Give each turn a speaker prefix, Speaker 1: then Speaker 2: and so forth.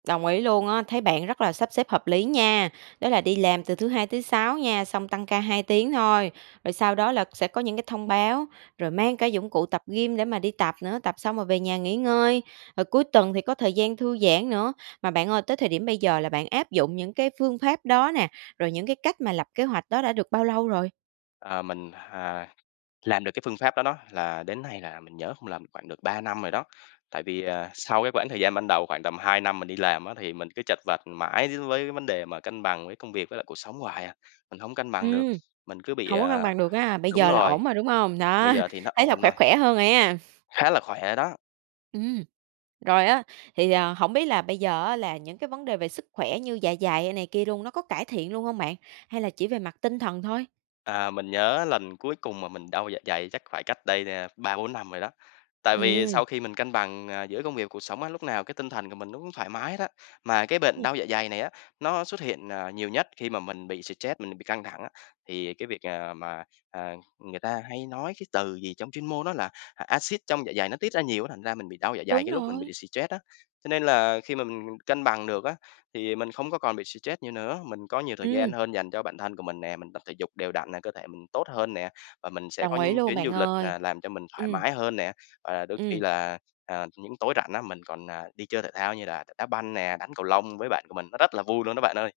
Speaker 1: Đồng ý luôn á, thấy bạn rất là sắp xếp hợp lý nha. Đó là đi làm từ thứ Hai thứ Sáu nha, xong tăng ca 2 tiếng thôi, rồi sau đó là sẽ có những cái thông báo, rồi mang cả dụng cụ tập gym để mà đi tập nữa, tập xong rồi về nhà nghỉ ngơi, rồi cuối tuần thì có thời gian thư giãn nữa. Mà bạn ơi tới thời điểm bây giờ là bạn áp dụng những cái phương pháp đó nè, rồi những cái cách mà lập kế hoạch đó đã được bao lâu rồi?
Speaker 2: Ờ, mình, hà, làm được cái phương pháp đó đó, là đến nay là mình nhớ không lầm khoảng được 3 năm rồi đó. Tại vì, à, sau cái quãng thời gian ban đầu khoảng tầm 2 năm mình đi làm á thì mình cứ chật vật mãi d với vấn đề mà cân bằng với công việc với lại cuộc sống hoài à, mình hông cân bằng được,
Speaker 1: Ừm,
Speaker 2: mình cứ bị,
Speaker 1: hổng có cân
Speaker 2: à
Speaker 1: bằng được ha. Bây
Speaker 2: đúng
Speaker 1: giờ là
Speaker 2: rồi,
Speaker 1: ổn rồi, đúng hông?
Speaker 2: bây
Speaker 1: Đó,
Speaker 2: giờ thì nó
Speaker 1: thấy là
Speaker 2: ổn
Speaker 1: khỏe,
Speaker 2: rồi.
Speaker 1: khỏe hơn rồi a.
Speaker 2: Khá là khỏe đó.
Speaker 1: Ừm. Rồi á, thì, ờ, hổng biết là bây giờ á là những cái vấn đề về sức khỏe như dạ dày, ơ, này kia luôn, nó có cải thiện luôn hông bạn? Hay là chỉ về mặt tinh thần thôi?
Speaker 2: À, mình nhớ lần cuối cùng mà mình đau dạ dày chắc phải cách đây nè 3-4 năm rồi đó. Tại vì
Speaker 1: Ừm.
Speaker 2: sau khi mình cân bằng, ờ, giữa công việc cuộc sống á, lúc nào cái tinh thần của mình nó cũng thoải mái hết á, mà cái bệnh đau dạ dày này á, nó xuất hiện, ờ, nhiều nhất khi mà mình bị stress, mình bị căng thẳng á. Thì cái việc, ờ, mà, ờ, người ta hay nói cái từ gì trong chuyên môn nó là, à, axit trong dạ dày nó tiết ra nhiều á, thành ra mình bị đau dạ dày
Speaker 1: Đúng
Speaker 2: cái lúc mình
Speaker 1: rồi.
Speaker 2: bị stress á. Cho nên là khi mà mình mình cân bằng được á, thì, ờ, mình không có còn bị stress nhiều nữa, mình có nhiều thời gian
Speaker 1: Ừm.
Speaker 2: hơn dành cho bản thân của mình nè, mình tập thể dục đều đặn nè, cơ thể mình tốt hơn nè, và mình sẽ có
Speaker 1: Đồng ý
Speaker 2: những
Speaker 1: luôn
Speaker 2: chuyến
Speaker 1: bạn
Speaker 2: du lịch,
Speaker 1: ơi.
Speaker 2: à, làm cho mình thoải
Speaker 1: Ừm.
Speaker 2: mái hơn nè. Ờ, đôi khi
Speaker 1: Ừm.
Speaker 2: là, ờ, những tối rảnh á, mình còn, à, đi chơi thể thao như đà đá banh nè, đánh cầu lông với bạn của mình, nó rất là vui luôn đó bạn ơi.